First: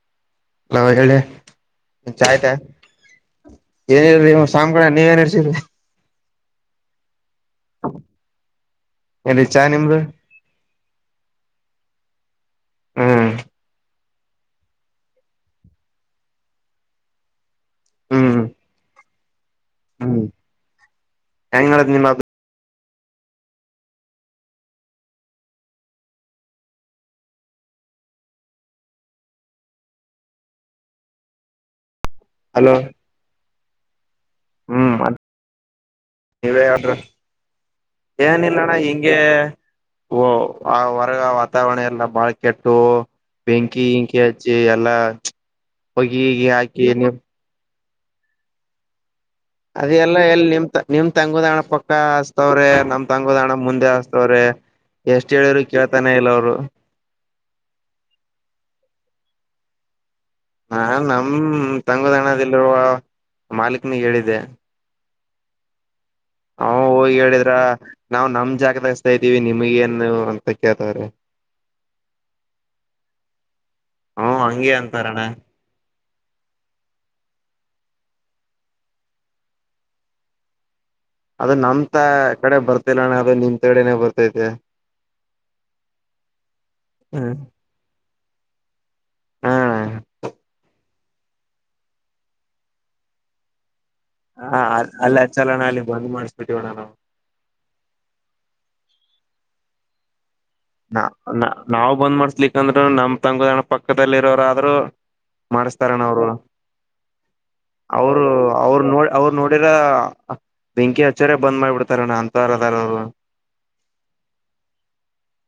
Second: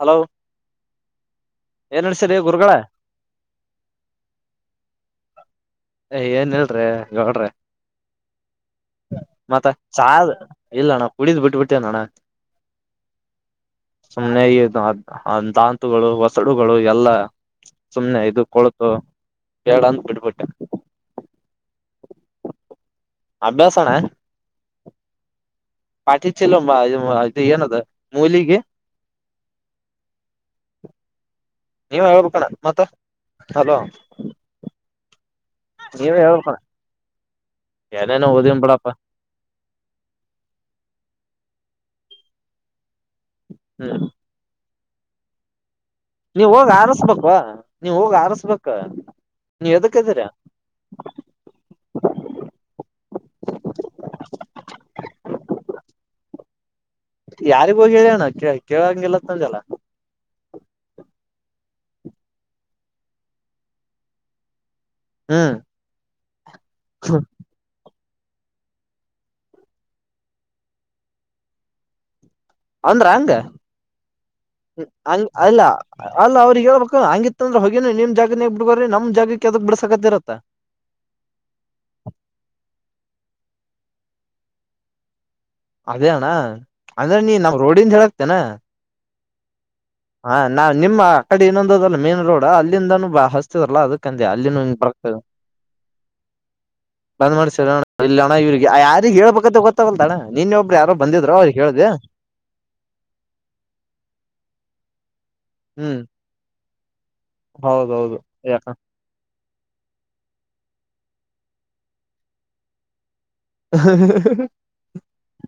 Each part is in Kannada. ಹಲೋ ಹಲ ಹೇಳಳ ಏನ್ ಂಚ ನಡ್ಸರಿ ಆಯ್ತಾ ಗುರುಗಳ ಏನ್ಿ ಸಾಮ್ ಕ ನೀವ ಏನ್ ಇರ್ಸ್ರಿ ಏನ್ಲ್ರಿೀ ಗೌಡ್ರಿ ಹ ಮತ್ತ ಚಾ ಇಲ್ಲ ಅಣ್ಣ ಕುಡಿದ್ ಬಿಟ್ಟ ಬಿಡ್ತೇವ ಅಣ್ಣ ಹ್ಮ್ ಸುಮ್ನೆ ದಾಂತುಗಳು ಹೊಸಡುಗಳು ಎಲ್ಲ ಸುಮ್ನೆ ಹ್ಮ್ ಇದು ಕೊಳತು ಹೇಳ ಅಂತ ಹ್ಮ್ ಬಿಟ್ಬಿಟ್ಟೆ ಹೆಂಗ್ ಮಾಡದ್ ನಿಮ್ಮ ಅಭ್ಯಾಸಣ ಪಾಠಿ ಚಿಲ್ಲಮ್ಮದು ಏನದ ಮೂಲಿಿಗೆ ಅ ನೀವ ಹೇಳ್ಬೇಕಣ್ಣ ಮತ್ತ ಹಲೋ ಹ್ಮ್ ಹೆಕ ನೀವೇ ಹೇಳ್ರಿ ಏನಿಲ್ಲಣ್ಣ ಹಿಂಗೆ ವ ಆ ಹೊರಗ ವಾತಾವರಣ ಎಲ್ಲ ಬಾಳ್ಕಟ್ಟು ಬೆಂಕಿ ಹ್ಮ್ ಇಂಕಿ ಹಚ್ಚಿ ಎಲ್ಲಾ ಹೊಗಿ ಗಿಗಿ ನೀವ್ ಹೋಗ ಹಾಕಿ ನೀ ಆರಸ್ಬೇಕವಾ ನೀವ್ ಹೋಗ ಆರಸ್ಬೇಕ ನೀವ್ ಎದಕ್ ಅದೆ ಎಲ್ಲ ಇದೀರ ಎಲ್ಲಿ ನಿಮ ನಿಮ್ ತಂಗುದಣ ಪಕ್ಕ ಹಸ್ತವ್ರೆ ನಮ್ ತಂಗುದಣ ಮುಂದೆ ಹಸ್ತವ್ರೆ ಎಷ್ಟ್ ಹೇಳಿದ್ರು ಕೇಳ್ತಾನೇ ಇಲ್ಲ ಅವರು ಯಾರಿಗ ಹೋಗಿ ಹೇಳ್ಯಣ ಕ ಕೇಳಂಗಗೆಲ್ಲತ್ತಂದಲ್ಲ ನಾನ್ ನಮ ತಂಗುದಾಣದಲ್ಲಿರುವ ಮಾಲಕ್ನಿಗೆ ಹೇಳಿದ್ದೆ ಹ್ಮ್ ಹ ಹೋಗಿ ಹೇಳಿದ್ರ ನಾವವು ನಮ್ ಜಾಗದಸ್ತಾ ಇದ್ದೀವಿ ನಿಮಗ ನು ಅಂತ ಕೇಳ್ತವಾರೆ ಅಂದ್ರ ಹಂಗ ಹ ಹಂಗೆ ಅಂತಾರಣ್ಣ ಹಂಗ ಅಲ್ಲ ಅಲ್ಲ ಅವ್ರಿಗೆ ಹೇಳ್ಬೇಕ ಹಂಗಿತ್ತ ಅಂದ್ರ ಹೋಗ ಮ್ ಜಾಗದಗ್ ಬಿಡ್ಗ್ರಿ ನಮ್ ಜಾಗಕ್ಕೆ ಯಾವದ ಬಿಡ್ಸಕತಿ ಇರತ್ತಾ ಅದು ನಮ ತ ಕಡೆ ಬರ್ತಲ್ಲಣ್ಣ ಅದು ನಿಮ ತಡೆನೆೇ ಬರ್ತೈತೆ ಅದೇ ಅಣ್ಣ ಅಂದ್ರೆ ನೀ ಹ್ಮ್ ನಮ್ ರೋಡಿಂದ ಹೇಳಕ್ತೇನಾ ಹಾ ಹಾ ನಾ ನಿಮ್ಮ ಆ ಕಡೆ ಇನ್ನೊಂದಂದುದಲ್ಲ ಮೇನ್ ರೋಡ್ ಅಲ್ಲಿಂದಾನ ಬ ಹಸ್ತದಲ್ಲ ಅದ ಅಲ್ಲಿ ಬತ ಅಲ್ಲ ಹಚ್ಚಲಣ ಅಲ್ಲಿ ಬಂದ್ ಮಾಡಿಸಬಿಟ್ಟಿವಣ ನಾವು ಬಂದ್ ಮಾಡ ಇಣ ಇವಿಗೆ ಹೇಳ್ಬೇಕಂತ ಗೊತ್ತಾಗಲ್ಲದಣ ನ ನ ನಾವ್ ಬಂದ್ ಮಾಡಸ್ಲಿಕ್ಕಂದ್ರರು ನಮ್ ತಂಗದಾಣ ಪಕ್ಕದಲ್ಲಿ ಇರೋರಾದ್ರರು ಹ್ಮ್ ಮಾಡಸ್ತಾರಣ ಅವರು ಹೌದೌದು ಅವರು ಯಾಕ ಅವರು ನೋಡ್ ಅವರು ನೋಡಿ ರ ಬೆಂಕಿ ಹಚ್ಚರ ಬಂದ್ ಮಾಡ್ಬಿಡ್ತಾರಣ್ಣ ಅಂತರದಾರರು [inaudible]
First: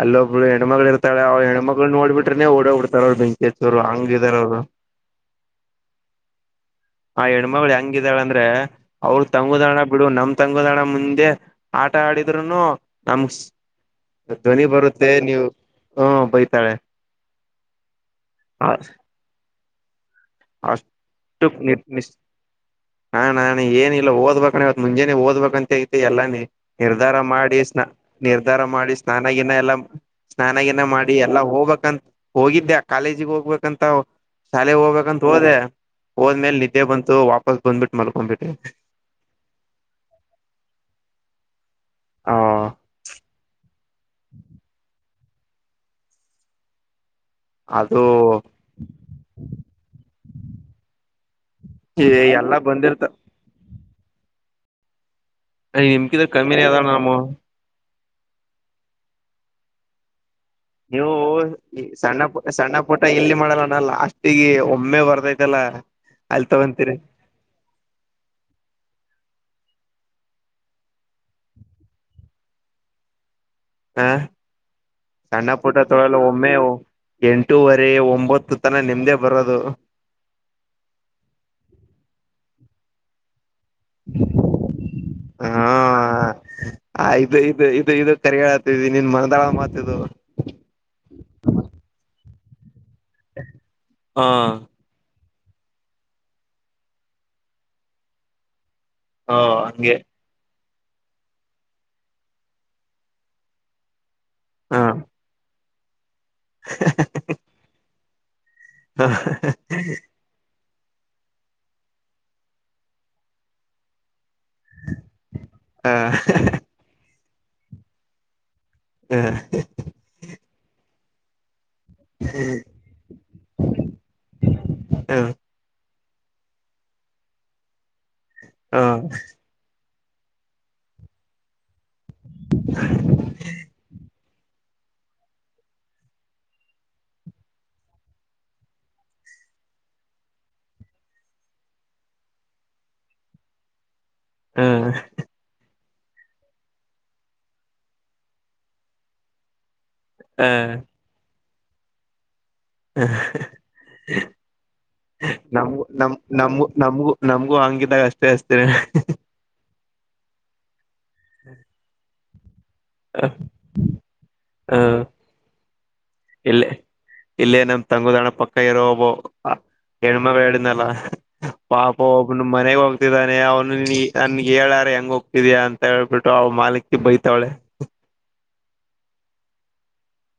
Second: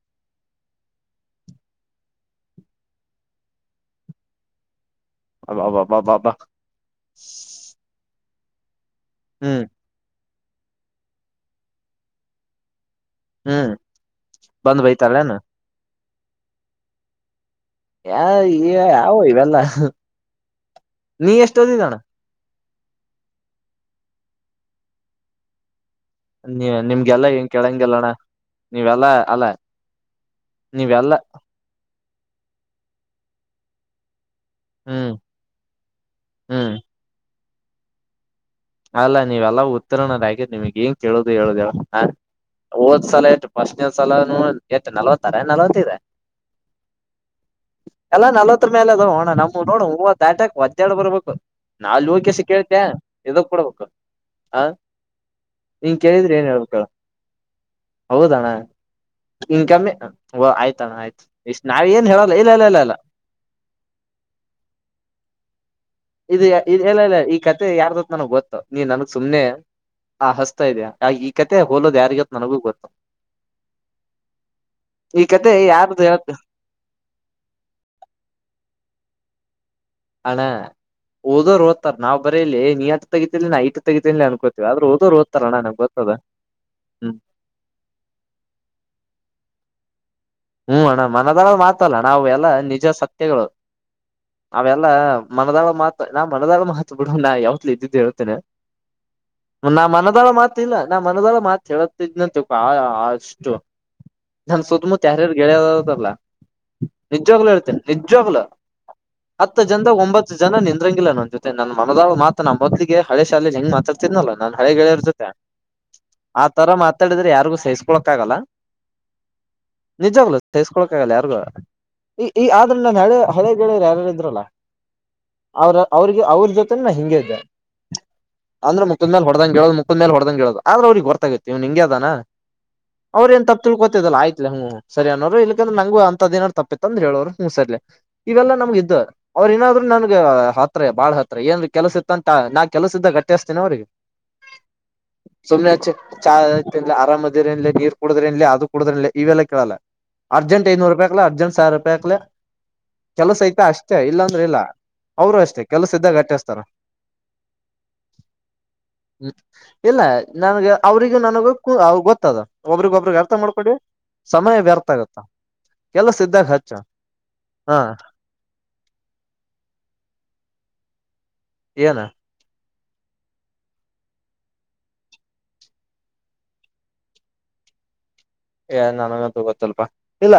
ಅಲ್ಲೊಬ್ಬರು ಹೆಣ್ಮಗಳಳ ಇರ್ತಾಳೆ ಅವ ಹೆಣ್ಮಳನ್ನ ನೋಡ್ಬ ಬಿಟ್ರೆನೆ ಓಡೋ ಬಿಡ್ತಾರ ಅವರು ಬೆಂಕೇಶರು ಹಂಗ ಇದಾರರು ಅಬ್ಬಬ್ಬಬ್ಬಬ್ಬ ಹ ಹೆಣ್ಮಗಳು ಹ ಆದ್ರೆ ಅವ್ರ ಹ್ಮ್ ತಂಗುದಣ ಬಿಡು ನಮ್ ತಂಗುದಣ ಮುಂದೆ ಆಟ ಆಡಿದ್ರುೂನು ನಮ ಹ್ಮ್ ಧ್ವನಿ ಬಂದ್ ಬರುತ್ತೆ ಬೈತಾರನ ನೀವು ಹ ಬೈತಾಳೆ ಯಾವ ಇವೆಲ್ಲ ನೀ ಅಷ್ಟು ಎಷ್ಟ ಓದಿದಣ ನಿರ್ಮಿಸ್ ಹಾ ನಾನ ಏನಿಲ್ಲ ಓದ್ಬೇಕಣವತ್ ಮುಂಜೆನನೆ ಓದಬೇಕಂತ ಎಲ್ಲ ನಿ ನೀ ನಿರ್ಧಾರ ನಿಮ್ಗೆಲ್ಲಾ ಏನ್ ಮಾಡಿ ಸ್ನ ಕೇಳಂಗಿಲ್ಲಣ ನಿರ್ಧಾರ ಮಾಡಿ ನೀವೆಲ್ಲಾ ಅಲ್ಲ ಸ್ನಾನಗಿನ ಎಲ್ಲ ಸ್ನಾನಗನ ಮಾಡಿ ನೀವೆಲ್ಲಾ ಎಲ್ಲಾ ಹೋಗ್ಕ್ಂತ ಹೋಗಿದ್ದ್ಯಾ ಕಾಲೇಜಿಗೆ ಹೋಗ್ಬೇಕಂತ ಶಾಲೆಗೆಗ್ ಹ್ಮ್ ಹೋಗ್ಬೇಕಂತ ಹೋದೆ ಹೋದ್್ಮೇಲೆ ಹ್ಮ್ ನಿದ್ದೆ ಬಂತು ವಾಪಸ್ ಬಂದ್ಬಿಟ್ಟು ಮಲ್ಕೊಂಡ್ಬಿಟ್ಟಿ ಅಲ್ಲಾ ನೀವೆಲ್ಲ ಉತ್ತೀರ್ಣದಗ ನಿಮಗ್ ಏನ್ ಕೇಳುದು ಹೇಳುದವ ಹ ಓದ್ಸಲ ಇ್ಸಲ ನೂ ಎಟ್ ನಲ್ವತ್ತಾರ ನಲ್ವತ್ತ್ರ ಅದು ಎಲ್ಲ ನಲ್ವತ್ತು ಮೇಲೆ ಅದ ಹಣ ನಮ ನೋಡು ಹೂವು ದಾಂಟಕ್ ಒದ್ಡು ಬರ್ಬೇಕು ನಾೂ ಕೆಸ ಎಲ್ಲಾ ಕೇಳ್ತೆೇ ಬಂದಿರ್ತ ಇದಕ್ ಕೊಡ್ಬೇಕು ಹ ಹಂ ನಿಮ್ಕಿದ್ರ ಕೇಳಿದ್ರೆ ಏನ್ ಕಮ್ಮಿನೇ ಹೇಳ್ಕಳ ಅದಾವ ನಮ್ಮವು ಹೌದಣ್ಣ ಇನ್ಕಮ್ಮಿ ನೀವು ಸಣ್ಣ ಪು ಇಲ್ಲ ಇಲ್ಲ ಇಲ್ಲ ಸಣ್ಣ ಇಲ್ಲ ಪುಟ ಎಲ್ಲಿ ಮಾಡಲ್ಲಣ ಲಾಸ್ಟಿಗೆ ಒಮ್ಮೆ ಬರ್ದೈತಲ್ಲ ಇದುಲ್ಲ ಇಲ್ಲ ಈ ಕಥತೆ ಯಾರ್ದತ್ ನನಗ್ ಗೊತ್ತು ನೀನ್ ನನ್ ಸುಮ್ನೆ ಆ ಹಸ್ತಾ ಇದೆ ಆ ಈ ಕತೆ ಹೋಲೋದ್ ಯಾರಿಗೊತ್ತು ನನಗೂ ಗೊತ್ತು ಹ ಈ ಸಣ್ಣ ಕತೆ ಪುಟ ಯಾರ್ದು ತೊಳಲು ಹೇಳ್ ಒಮ್ಮೆ ಎಂಟೂುವರೆ ಒಂಬತ್ತು ತನ ನಿಮ್ದೇ ಬರೋದು ಅಣ ಓದೋರು ಓದ್ತಾರ ನಾವ್ ಬರೀಲಿ ನೀ ಹತ್ರ ತಗತಿ ನ ತಗೀ ಅನ್ಕೋತೀವಿ ಆದ್ರ ಹದ್ ಓದ್ತಾರ ಹಾ ನನಗೆ ಗೊತ್ತದ ಆ ಹ್ಮ್ ಇದು ಇದು ಇದು ಇದು ಕರಿಯತಿದಿ ನೀನ್ ಮದಾಳ ಮಾತಿದು ಎಲ್ಲ ನಿಜ ಸತ್ಯಗಳು ಹ ಅವೆಲ್ಲ ಮನದಾಳ ಮಾಹತ್ ಮನದಾಳ ಮಾತ್ ಬಿಡು ನಾ ಯಾವತ್ಲ ಇದ್ದಿದ್ದು ಹೇಳ್ತೇನೆ ಹ ನಾ ಹಂಗೆ ಮಾನದರ ಮಾತ್ ಲ್ಲನಾ ಮನದಲ್ಲ ಮಾತ್ ಹೇಳತಿದ್ನ ಅಷ್ಟು ನಾನ ಹ ಸ ಕೇಳಿಯದದಲ್ಲ ನಿಜ್ವಾಗ್ಲುೂ ಹೇಳ್ತೇನೆ ನಿಜ್ವಾಗ್ಲು ಹ ಹತ್ತ ಜನದ ಒಂಬತ್ತು ಜನ ನಿ ಂಗಿಲ್ಲ ನನ್ ಜೊತೆ ನನ್ ಮನದ ಮಾತನ ಮಾಧಲು ಗೆ ಹಳೆ ಶಾಲೆಲಿ ಹೆಂಗ್ ಮಾತಾಡ್ತಿದನಲ್ಲ ನನ್ ಹಳೆ ಗೆಳೆಯೋರ್ ಜೊತೆ ಹ ಆತರ ಮಾತಾಡಿದ್ರೆ ಯಾರಿಗೂ ಸಹಿಸ್ಕೊಳಕ್ ಆಗಲ್ಲ ಹ್ಮ ನಿಜಾಗ್ಲ ಸೈಸ್ಕೊಕ್ ಆಗಲ್ಲ ಯಾರ್ಗ ಈ ಈ ಆದ್ರ ನಾನ ಹಳೆ ಹಳೆ ಗೆಳೆಯರು ಯಾರಾರು ಇದ್ರಲ್ಲ ಅವ್ರ ಅವ್ರಿಗೆ ಅವ್ರ ಜೊತೆ ನಾ ಹಿಂಗೆ ಇದ್ದ ಅಂದ್ರೆ ಮು ಹೊಡೆದಂಗ ಹೇಳೋ ಮುಕ್ ಮೇಲೆ ಹೊಡೆದಂಗಗೆ ಹೇಳೋ ಆದ್ರೆ ಅವ್ರಿಗೆ ಗೊತ್ತಾಗತತ್ತು ಇವ್ ಹಂಗ ಅದಾನ ಅವ್ರ ನ್ ತ ತಿಳ್ಕೋತದಲ್ಲ ಅಯ್ ಹ್ಮ್ ಸರಿ ಅನ್ನೋರು ಇಲ್ಲಕಂದ್ರೆ ನಂಗಗ ಅಂತದ್ಏನಾರ್ ತಪ್ಪಿತ್ತ ಅಂದ್ರೆ ಹೇಳವರು ಹ್ಮ್ ಸರಿಲಿ ಇವೆಲ್ಲ ನಮ್ಗ ಇದ್ ಅವರು ಅವ ಏನಾದ್ರು ನನ್ಗ ಹತ್ರ ಬಾಳ ಹತ್ರ ಏನ್ ಕೆಲ್ಸ ಇತ್ತ ಅಂತ ನಾ ಕೆಲ್ಸ್ದ ಕಟ್ಟಿತೇನಿ ಅವ್ರಿಗೆ ಹ ಹ ಸಮನೆ ಅಚ್ ಚಾ ತಿನ್ಲ ಆರಾಮ್ದ್ರ ಇನ್ಲಿ ನೀರ್ ಕುಡುದ್ರೆ ಇನ್ಲಿ ಅದು ಕುಡುದ್ರ ಇವೆಲ್ಲ ಕೇಳಲ್ಲ ಅರ್ಜೆಂಟ್ ಐನೂರು ರೂಪಾಯಿಕ್ಲ ಅರ್ಜೆಂಟ್ ಸಾವಿರ ರೂಪಾಯಿಕ್ಲ ಕೆಲಸ ಐತೆ ಅಷ್ಟೇ ಇಲ್ಲಾಂದ್ರೆ ಇಲ್ಲ ಅವರು ಅಷ್ಟೇ ನಮಗೂ ಕೆಲಸ ನಮ ಇದ್ದಾಗ ಅಟ್ಟೇಸ್ತಾರ ನಮಗೂ ನಮ್ಗೂ ನಮ್ಗೂ ಹಂಗಿದಾಗ ಅಷ್ಟೇ ಅಷ್ಟೇ ಹ ಇಲ್ಲ ನನ್ಗ ಅವ್ರಿಗೂ ನನಗ ಗೊತ್ತದ ಒಬ್ರಗೊ ಒಬ್ರಗ್ ಅರ್ಥ ಮಾಡ್ಕೊಡಿ ಸಮಯ ವ್ಯರ್ಥ ಆಗತ್ತಾ ಇಲ್ಲ ಇಲ್ಲೇ ಹಾ ನಮ್ ತಂಗುದಣ ಪಕ್ಕ ಇರೋಬೋ ಹೆಣ್ಮ ಪಾಪ ಏನ ಒಬ್ನು ಮನೆಗ್ ಹೋಗ ಹೋಗ್ತಿದ್ದಾನೆ ಅವ್ನು ನನ್ಗೆ ಹೇಳಾರ ಹೆಂಗ ಹೋಗ್ತಿದಯ ಅಂತ ಹೇಳ್ಬಿಟ್ಟು ಅವ ಮಾಲಕೀ ಬೈತಾವಳೆ [unintelligible] ಏ ನನಗಂತೂ ಗೊತ್ತಲ್ಪ ಇಲ್ಲ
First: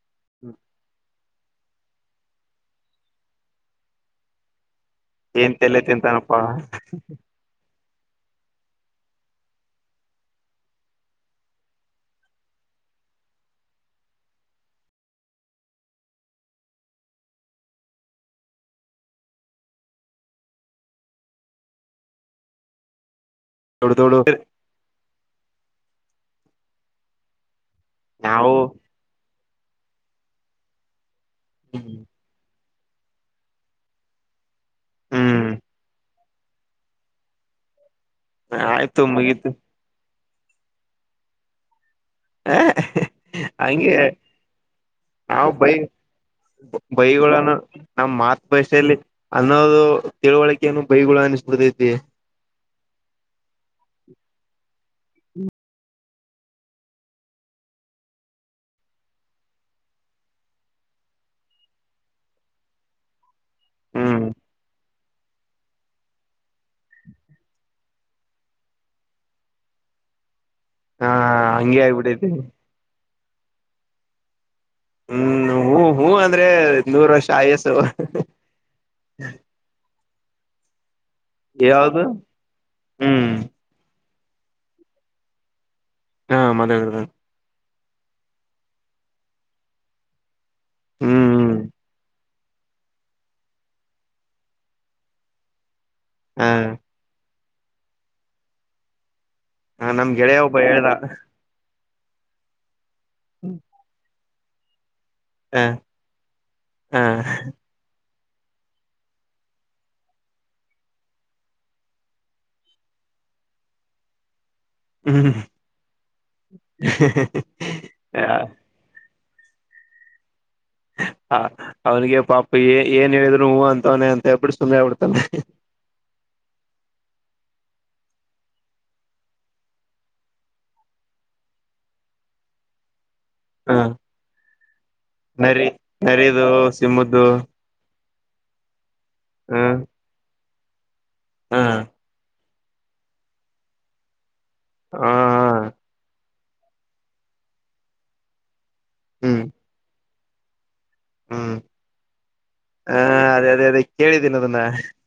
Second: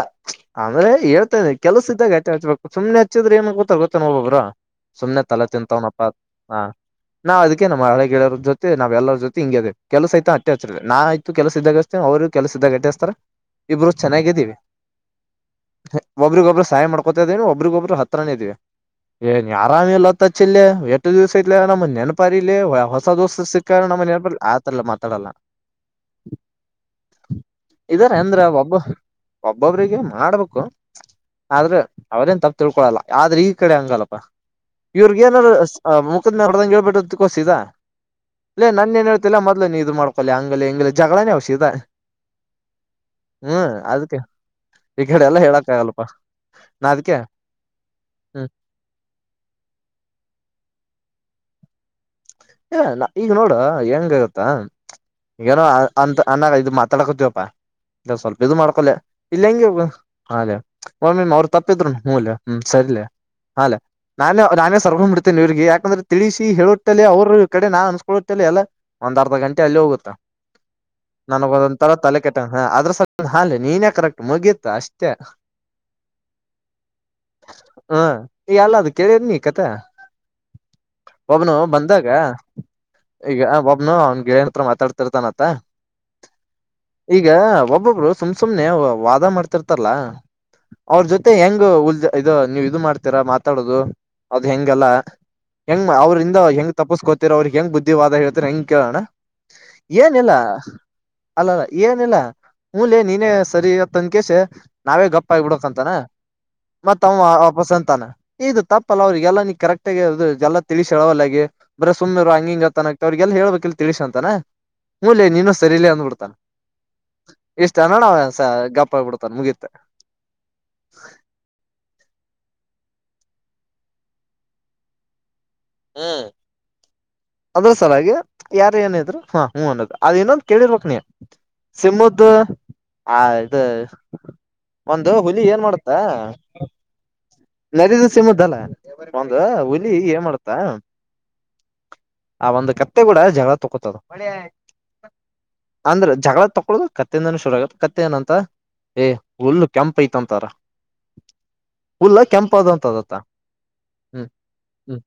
ಅಂದ್ರೆ ಎಲ್ಲ ಕೆಲಸ ಇದ್ದಾಗ ಹಚ್ಚ ಹಚ್ಬೇಕುನೆ ಹಚ್ಚಿದ್ರೆ ಏನ್ ಗೊತ್ತ ಗೊತ್ತ ನ ಒಬೊಬ್ರು ಸುಮ್ನೆ ತಲೆ ಏನ್ ತಿಂತವ್ನಪ್ಪ ತಿಂತಾನಪ್ಪಾ ಹ ನಾವ್ ಅದಕ್ಕೆ ನಮ್ಮ ಹಳೆ ರ ಜೊತೆ ನಾವೆಲ್ಲರ ಜೊ ಹಿಂಗಗೆ ಕೆಲಸ ಆಯತ ಅಟ್ಟೆ ಹಚ್ಚರ ನಾ ಆ್ತ ಕೆಲಸ್ದಾಗ ಅಷ್ಟ ಅವರು ಕೆಲಸ ಇದ್ದಾಗ ಇಬ್ರು ಚೆನ್ನಾಗಿದ್ದೀವಿ ಒಬ್ರಗ ಒಬ್ಬರು ಸಹಾಯ ಮಾಡ್ಕೊತಾ ಇದೀನ ಒಬ್ರಿಗೊಬ್ರು ಹತ್ರನ ಇದೀವಿ ಏನ್ ಆರಾಮಿ ಲತ್ತಚ್ಚಿಲ್ಲ ಎಷ್ಟು ದಿವ್ಸ ತ್ಲ ನಮ್ಮ ನೆನಪಾರ ಇಲಿ ಹೊಸ ದೋಸ ಸಿಕ್ಕಣ ದೊಡ್ಡ ಮನ ಬ ದೊಡ್ಡ ಆತರಲ್ಲ ಮಾತಾಡಲ್ಲ ಇದಾರೆ ಅಂದ್ರ ನಾವು ಒಬ್ಬ ಒಬ್ಬೊಬ್ರಿಗೆ ಮಾಡ್ಬೇಕು ಆದ್ರೆ ಅವ್ರೇನ್ ತಪ್ಪ ತಿಳ್ಕೊಳಲ್ಲ ಆದ್ರೆ ಈ ಕಡೆ ಹಂಗಲ್ಲಪ್ಪ ಇವ್ರ ಹ್ಮ್ ಏನಾರರು ಮುಕದ ಮೇಲೆ ಮಾಡದಂಗೆ ಹೇಳ್ಬಿಟ್ಟು ಕೋಸಿದ ಇಲ್ಲೇ ಆಯ್ತು ನನ್ನೇಏನ್ ಹೇಳ್ತಿಲ್ಲ ಮುಗೀತು ಮೊದ್ಲು ನೀ ಇದು ಮಾಡ್ಕೊಳ್ಳಲ್ಲಿ ಹಂಗ ಹಂಗ ಜಗಳನೆೇ ಸಿದ ಹ ಹಂಗೆ ಈ ಕಡೆ ಎಲ್ಲ ನಾವು ಹೇಳಕ್ ಬೈ ಆಗಲ್ಪಾ ಬೈಗಳನ್ನು ನಮ್ಮ ಮಾತೃ ಹ್ಮ್ ಭಾಷೆಯಲ್ಲಿ ಅನ್ನೋದು ತಿಳುವಳಿಕೆನು ಬೈ [unintelligible] ಸ್ಪತಿ ಈಗ ನೋಡ ಹೆಂಗ ಆಗತ್ತಾಗಏನೋ ಅಂತ ಅನಾಗ ಇದು ಮಾತಾಡ್ಕೋತವಪ್ಪಾ ಇ ಸ್ವಲ್ಪ ಇದು ಮಾಡ್ಕೊಲ್ಲ ಇಲ್ಲ ಹೆಂಗೆ ಬ್ರೋ ಅವರ ತಪ್ಪಿದ್ರು ಮೂಲ್ ಹ್ಮ ಸರಿ ಅ ಹ್ಮ್ ನಾನೇ ನಾನೇ ಸರ್ಕೊಂಡ್ ಬಿಡ್ತೇನೆ ಇವ್ರಿಗೆ ಯಾಕಂದ್ರೆ ತಿಳಿಸಿ ಹೇಳಟ್ಟಲ್ಲಿ ಅವ್ರು ಈ ಕಡೆ ನಾನ್ ಅನ್ಸ್ಕೊಳ್ಳುತ್ತೇ ಎಲ್ಲಾ ಒಂದ ಅರ್ಧ ಗಂಟೆ ಅಲ್ಲಿ ಹೋಗುತ್ತಾ ಹಾ ನನ್ ಹಂಗೆ ಒಂತರ ತಲೆ ಆಗ್ಬಿಟ್ಟೈತಿ ಕೆಟ್ಟಂಗ ಅ್ರ ಸಲ್ಪ ಹಿ ನೀನೇ ಕರೆಕ್ಟ್ ಮುಗಿ ಅಷ್ಟೇ ಹ್ಮ್ ಹೂ ಹೂ ಅಂದ್ರೆ ನೂರ್ ವರ್ಷ ಆಯಸ್ಸು ಹಾ ಇ ಹೇಲಾದ ಕೆೇಳ ನೀ ಕತೆ ಒಬ್ನು ಯಾವ್ದು ಬಂದಾಗ ಹ್ಮ್ ಈಗ ಒಬ್ನು ಅವನ್ ಗೆನ ಹತ್ರ ಮಾತಾಡ್ತಿರ್ತಾನತ್ತ ಹಾ ಮದ ಇಡುದ ಈಗ ಒಬ್ಬೊಬ್ರು ಸುಮ್ ಸುಮ್ನೆ ವಾದ ಮಾಡ್ತಿರ್ತಾರಲ್ಲ ಅವ್ರ ಹ್ಮ್ ಜೊತೆ ಹ್ಮ್ ಹೆಂಗ ಉ ಇ ನೀವು ಇದು ಮಾಡ್ತೀರಾ ಮಾತಾಡದು ಅದು ಹೆಂಗಲ್ಲ ಹೆಂಗ್ ಅವ್ರಂದ ಹ ಹೆಂಗ ಗರ ಅವ್ರಿಗೆ ಹೆಂಗ್ ಬುದ್ಧಿವಾದ ಹೇಳ್ತ ಹೆಂಗ ಕೇಳೋಣ ಹ ನಮ್ ಏನಿಲ್ಲ ಗೆಳೆಯ ಒಬ್ಬ ಹೇಳ್ದ ಅಲ್ಲ ಏನ ಇಲ್ಲಾ ಹಲೆ ನೀನೇ ಸರಿ ಇವತ್ತನ್ಕೇಶ ನಾವೇ ಗಪ್ಪ ಹ ಆಬಿಡಕ್ ಅಂತಾನ ಮತ್ ಅವ ಹ ವಾಪಸ್ ಅಂತಾನ ಇದು ತಪ್ಪಲ್ಲ ಅವ್ರರಿಗೆಲ್ಲಾ ನೀ ಕರೆಕ್ಟ್ ಆಗಿ ಅ ಎಲ್ಲಾ ತಿಳಿಸಿ ಹೇಳವಲ್ಲಗೆ ಬರ ಸುಮ್ಮ್ ಇರು ಹಿಂಗೊತನ ಆತ ಅವ್ರರಿಗೆಲ್ಲ ಹ ಹೇಳಬೇಕ ಎಲ್ಲಿ ತಿಳಸ ಅಂತನ ಹಲಿ ಹ್ಮ್ ನೀನು ಸರಿ ಇಲ್ಲ ಅಂದ್ಬಿಡ್ತಾನ ಇಷ್ಟ ಅ ನಡ ಅವ ಹ ಗಪ್ಪ ಆಗ್ಬಿಡ್ತ ತನ್ ಮುಗತ್ತೆ ಹ ಅವ್ನಿಗೆ ಪಾಪ ಏ ಏನ್ ಹೇಳಿದ್ರು ಹೂ ಅಂತವನೆ ಅಂತೇಳ್ಬಿಟ್ಟು ಸುಮ್ನೆ ಬಿಡ್ತಾನೆ ಹ್ಮ ಅದ್ರ ಸಲಾಗಿ ಯಾರ ಏನ ಇದ್ರು ಹಾ ಹ್ಮ ಅ ಅದು ಇನ್ನೊಂದು ಕೇಳಿರ್ಬೇಕಕ್ ನೀಯ ಸಿಮ್ಮತ್ ಹ ಇದು ಹ ಒಂದು ಹುಲಿ ಏನ್ ನರಿ ಮಾಡುತ್ತ ನರಿದು ಸಿಂಹದ್ದು ನರಿದ ಸಿಮ್ದಲ್ಲ ಒಂದ ಹುಲಿ ಏನ್ ಮಾಡುತ್ತಾ ಹ್ಮ ಆ ಒಂದು ಕತ್ತೆ ಕೂಡ ಜಗಳ ತಕೊತದ ಹ ಅಂದ್ರೆ ಜಗಳ ತಕೊದು ಕತ್ತೆದನ ಶುರು ಆಗ ಕತ್ತೆ ಏನಂತ ಏ ಹ್ಮ್ ಹುಲ್ಲು ಕೆಂಪ್ ಐತಂತಾರ ಹ್ಮ್ ಹುಲ್ಲ ಕೆಂಪದ ಹ ಅಂತದತ್ತ ಅದೇ ಅದೇ ಅದೇ ಹ್ಮ್ ಕೇಳಿದ್ದೀನಿ ಅದನ್ನ ಹ್ಮ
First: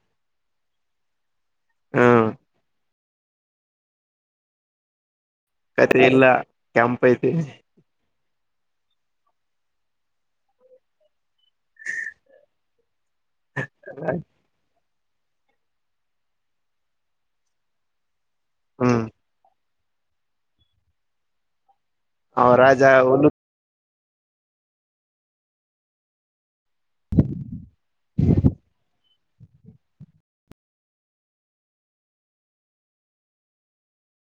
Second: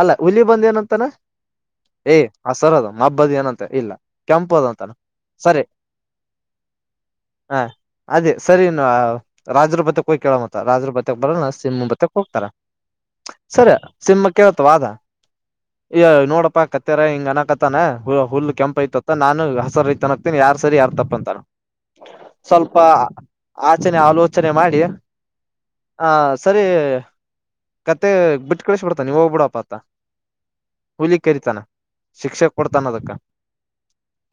ಅಲ್ಲ ಹುಲ್ಲಿ ಬಂದ ಏನಂತಾನ ಏಯ್ ಹ್ಮ್ ಹಸರ ಅದ ಹಬ್ಬದಿ ಏನಂತ ಇಲ್ಲ ಕೆಂಪು ಅದಂತಲ್ಲ ಕತೆ ಎಲ್ಲ ಕೆಂಪ್ ಐತೆನೆ ಹ ಅದೇ ಸರಿ ನ ರಾಜ್ರ ಬತ್ತಕ್ ಹೋಗಿ ಕೇಳ ಮತ್ತ ರಾಜ್ರ ಬತ್ತಕ್ ಬರೋಣ ಸಿಂ ಬತ್ತಕ್ ಹೋಗ್ತಾರ ಸರಿ ಸಿಮ್ಮ ಕೇೇಳತ ವಾದ ಅಯ ನೋಡಪ್ಪಾ ಕತ್ತಾರ ಹಿಂಗ ಅನಕತ್ತಾನ ಹುಲ್ ಕೆಂಪ್ ಹ್ಮ್ ಐತತ್ತ ನಾನು ರ್ತನಗ್ತೀನಿ ಯಾರ ಸರಿ ಯಾರ ತಪ್ಪಂತಾರ ಅವ ಸ್ವಲ್ಪ ರಾಜ ಹುಲ್ಲು ಆಚನೆ ಆಲೋಚನೆ ಮಾಡಿ ಹ ಸರಿ ಕತ್ತೆ ಬಿಟ್ಟ ಕಳಿಸಬಿಡ್ತ ನೀವ ಹೋಗ್ಬಿಡಪ ಅತ ಕುಲಿ ಕರತಾನ ಶಿಕ್ಷೆ ಕೊಡ್ತಾನ ಅದಕ್ಕ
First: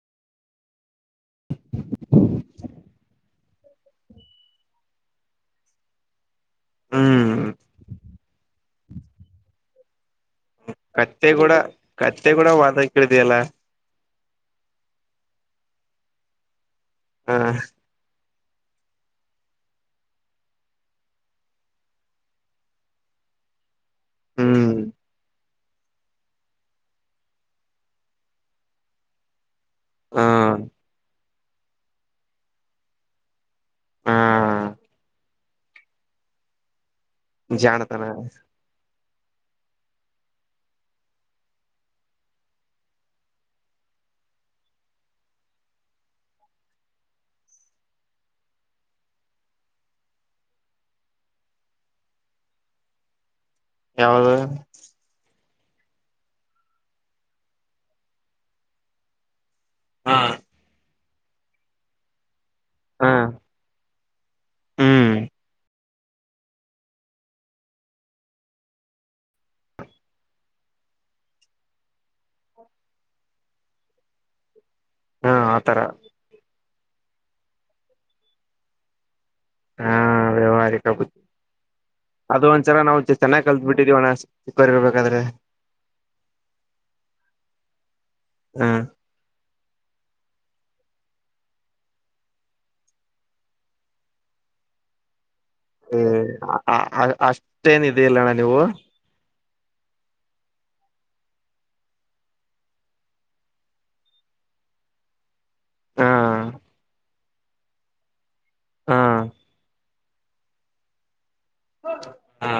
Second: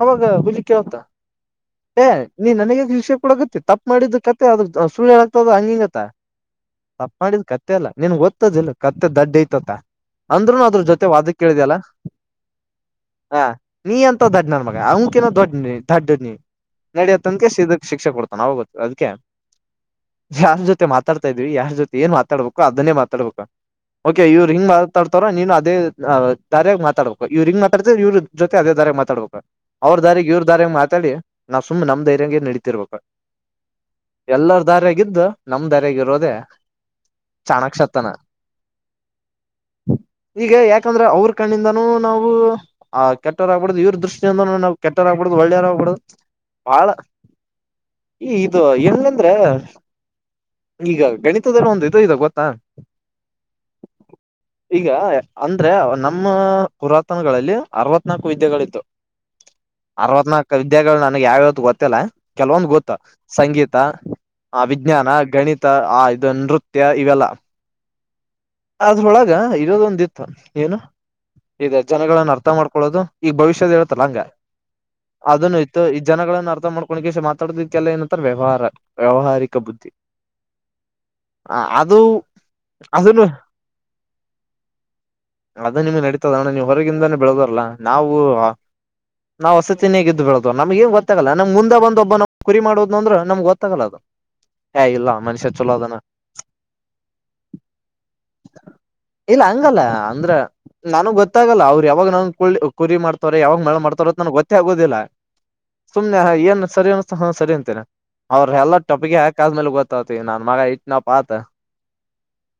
ಅವಾಗ ಹಲಿಕ್ಕೆ ಹೊಂತ ಏ ನೀ ನನಗ ಶಲ್ಸ ಕೂಡ ಗೊತ್ತಿ ತಪ್ಪ ಮಾಡಿದ ಕತೆ ಅ್ರ ಸುಳ್ಳ್ಯನಾಗಗ್ತದ ಹಂಗಿಂಗತ್ತ ತಪ್ಪ ಹ್ಮ್ ಮಾಡಿದ್ ಕತ್ತೆಲ್ಲ ನಿನ್ಗ್ ದತ್ತದಿಲ್ಲ ಕತ್ತೆ ದಡ್ ಐತತ್ತ ಅಂದ್ರುನು ಅದ್ರ ಜೊತೆ ಕತ್ತೆ ವಾದಕ್ ಕೂಡ ಕೇಳಿದಲ್ಲ ಕತ್ತೆ ಕೂಡ ವಾದ ಕೇಳಿದೆಯಲ್ಲ ಹ ನೀಂತ ದಡ್ಡನ ಮಗ ಅವಕನ ದೊಡ್ಡನಿ ದಡ್ಡನಿ ಹ ನಡಿಯತನಕ ಶಿಕ್ಷೆ ಕೊಡ್ತ ಚ ಗ ಅದಕ್ಕೆ ಯಾರ ಜೊತೆ ಮಾತ್ರ ಮಾತಾಡ್ ಇದ್ವಿ ಯಾರ್ ಜೊತೆ ಏನ್ ಮಾತಾಡ್ಬೇಕು ಅದನ್ನೇ ಮಾತಾಡ್ಬೇಕು ಓೆ ಇವ್ ಹ್ಮ್ ಗ್ತಾಡ್ತಾರೋ ನೀನು ಅ ಅದೇ ದಾರ ಮಾತಾಡ್ಬೇಕು ಇವ್ರ ಹಿಂಗ್ತಾಡತ ಇವ್ರ ಜೊತೆ ಅದೇ ದಾರ್ಯ ಮಾತಾಡ್ಬೇಕ ಅವ್ರ ಹ ದಾರಿಗ್ ಇವ್ರ ದಾರಿ ಮಾತಾಡಿ ನಾವ್ ಸುಮ್ನೆ ನಮ್ ಧೈರ್ಯಂಗ ನಡೀತಿರ್ಬೇಕ ಹ ಎಲ್ಲರ ದಾರ್ಯಾಗಿದ್ದ ನಮ್ ದಾರಿ ಗಿರೋದೇ ಜಾಣತಾನ ಈಗ ಯಾಕಂದ್ರೆ ಅವ್ರ ಕಣ್ಣಿಂದನು ನಾವು ಆ್ ಕೆಟ್ಟವರಾಗಗ್ಬಡ್ದುದು ಇವ್ರ ದೃಷ್ಟಿಯಿಂದ ನಾವು ಕೆಟ್ಟವರಾಗ್ಬಡ್ದುದು ಒಳ್ಳೆಯಾರ್ಬಡದು ಬಾಳ ಈ ಇದು ಎನ್ಂದ್ರೆ ಈಗ ಗಣಿತದಾರ ಒಂದ ಇ ಇದ ಗೊತ್ತಾ ಯಾವ್ದ ಈಗ ಅಂದ್ರೆ ನಮ್ಮ ಪುರಾತನಗಳಲ್ಲಿ ಅರವತ್ನಾಲ್ಕು ವಿದ್ಯೆಗಳಿತ್ತು ಹ ಅರವತ್ನಾಲ್ಕು ವಿದ್ಯೆಗಳು ನನ್ಗ್ ಯಾವ್ಯಾವತ್ತು ಗೊತ್ತಿಲ್ಲ ಕೆಲವೊಂದುಗೊತ್ತ ಹ ಸಂಗೀತ ಆ ವಿಜ್ಞಾನ ಹ್ಮ್ ಗಣಿತ ಆ ಇದು ನೃತ್ಯ ಇವೆಲ್ಲ ಅದೊಳಗ ಇರೋದೊಂದಿತ್ತು ಏನು ಇದೆ ಜನಗಳನ್ನ ಅರ್ಥ ಮಾಡ್ಕೊಳೋದು ಈಗ್ ಭವಿಷ್ಯದ ಹೇಳ್ತಲ್ಲ ಹಂಗ ಹ ಅದನು ಆತರ ಇತ್ತು ಈ ಜನಗಳನ್ನ ಅರ್ಥ ಮಾಡ್ಕೊಂಡಕ್ಕೆಸ ಮಾತಾಡದಿದ ಇದಕ್ಕೆಲ್ಲ ಏನಂತಾರ ವ್ಯವಹಾರ ವ್ಯವಹಾರಿ ಚಕ್ಕ ಹ ಬುದ್ಧಿ ವ್ಯವಹಾರಿಕ ಬುದ್ಧಿ ಅದು ಅದನ್ನು ಕಲ್ದ ಬಿಟ್ಟಿದಿರಿ ಚಿಕ್ಕವರುಇರಬೇಕಾದರೆ ಬರ್ರ್ಬೇಕಾದ್ರೆ ಅದು ನಿಮ್ಗೆ ನಡತದ ಅಣ್ಣ ನೀವು ಹೊರಗಿಂದಾನೇ ಬೆಳದಾರಲ್ಲ ನಾವು ಹ ನಾವ್ ಹೊಸತಿನೇ ಇದ್ ಬಿಳೋದು ನಮ್ ಏನ್ ಗೊತ್ತಾಗಲ್ಲ ನಮ್ ಮುಂದೊಬ್ಬ ನ ಕುರಿ ಮಾಡುದು ಅಂದ್ರೆ ನಮ್ಗ್ ಗೊತ್ತಾಗಲ್ಲ ಅದು ಹೇ ಇಲ್ಲ ಮನುಷ್ಯ ಚಲೋ ಅದನ ಹ ಅಷ್ಟೇನ್ದೆ ಇಡಿಲ ನೀವು ಇಲ್ಲ ಹಂಗಲ್ಲ ಅಂದ್ರ ನನ್ಗ್ ಗೊತ್ತಾಗಲ್ಲ ಅವ್ರು ಯಾವಾಗ ನನ್ ಕು ಕುರಿ ಮಾಡ್ತವಾರ ಯಾವಾಗ ಮಳ ಮಾಡ್ತಾರ್ರ ಅ ನನ್ಗ್ ಗೊತ್ತೇ ಆಗೋದಿಲ್ಲ ಹಾ ಸುಮ್ನೆ ಏನ್ ಸರಿ ಅನ್ ಹಾ ಸರಿ ಅಂತೇನೆ ಅವ್ರ ಎಲ್ಲ ಹಾ ಟಪಿಗೆ ಹಾಕ್ ಆದ್ಮೇಲೆ ಗತ್ತ ನನ್ ಮಗ ಇಟ್ ನ ಪಾತ್ ಹಾ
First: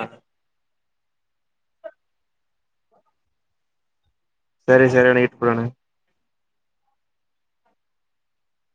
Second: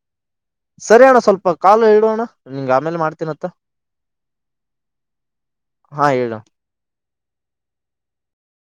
ಸರಿ ಅಣ್ಣ ಸ್ವಲ್ಪ ಕಾಲು ಹೇಳೋ ಅಣ ನಿನ್ ಆಮೇಲೆ ಮಾಡ್ತೀನತ್ತ ಸರಿ ಸರಿ ನ ಇಟ್ಟಬಡಣ ಹಾ ಹೇಳು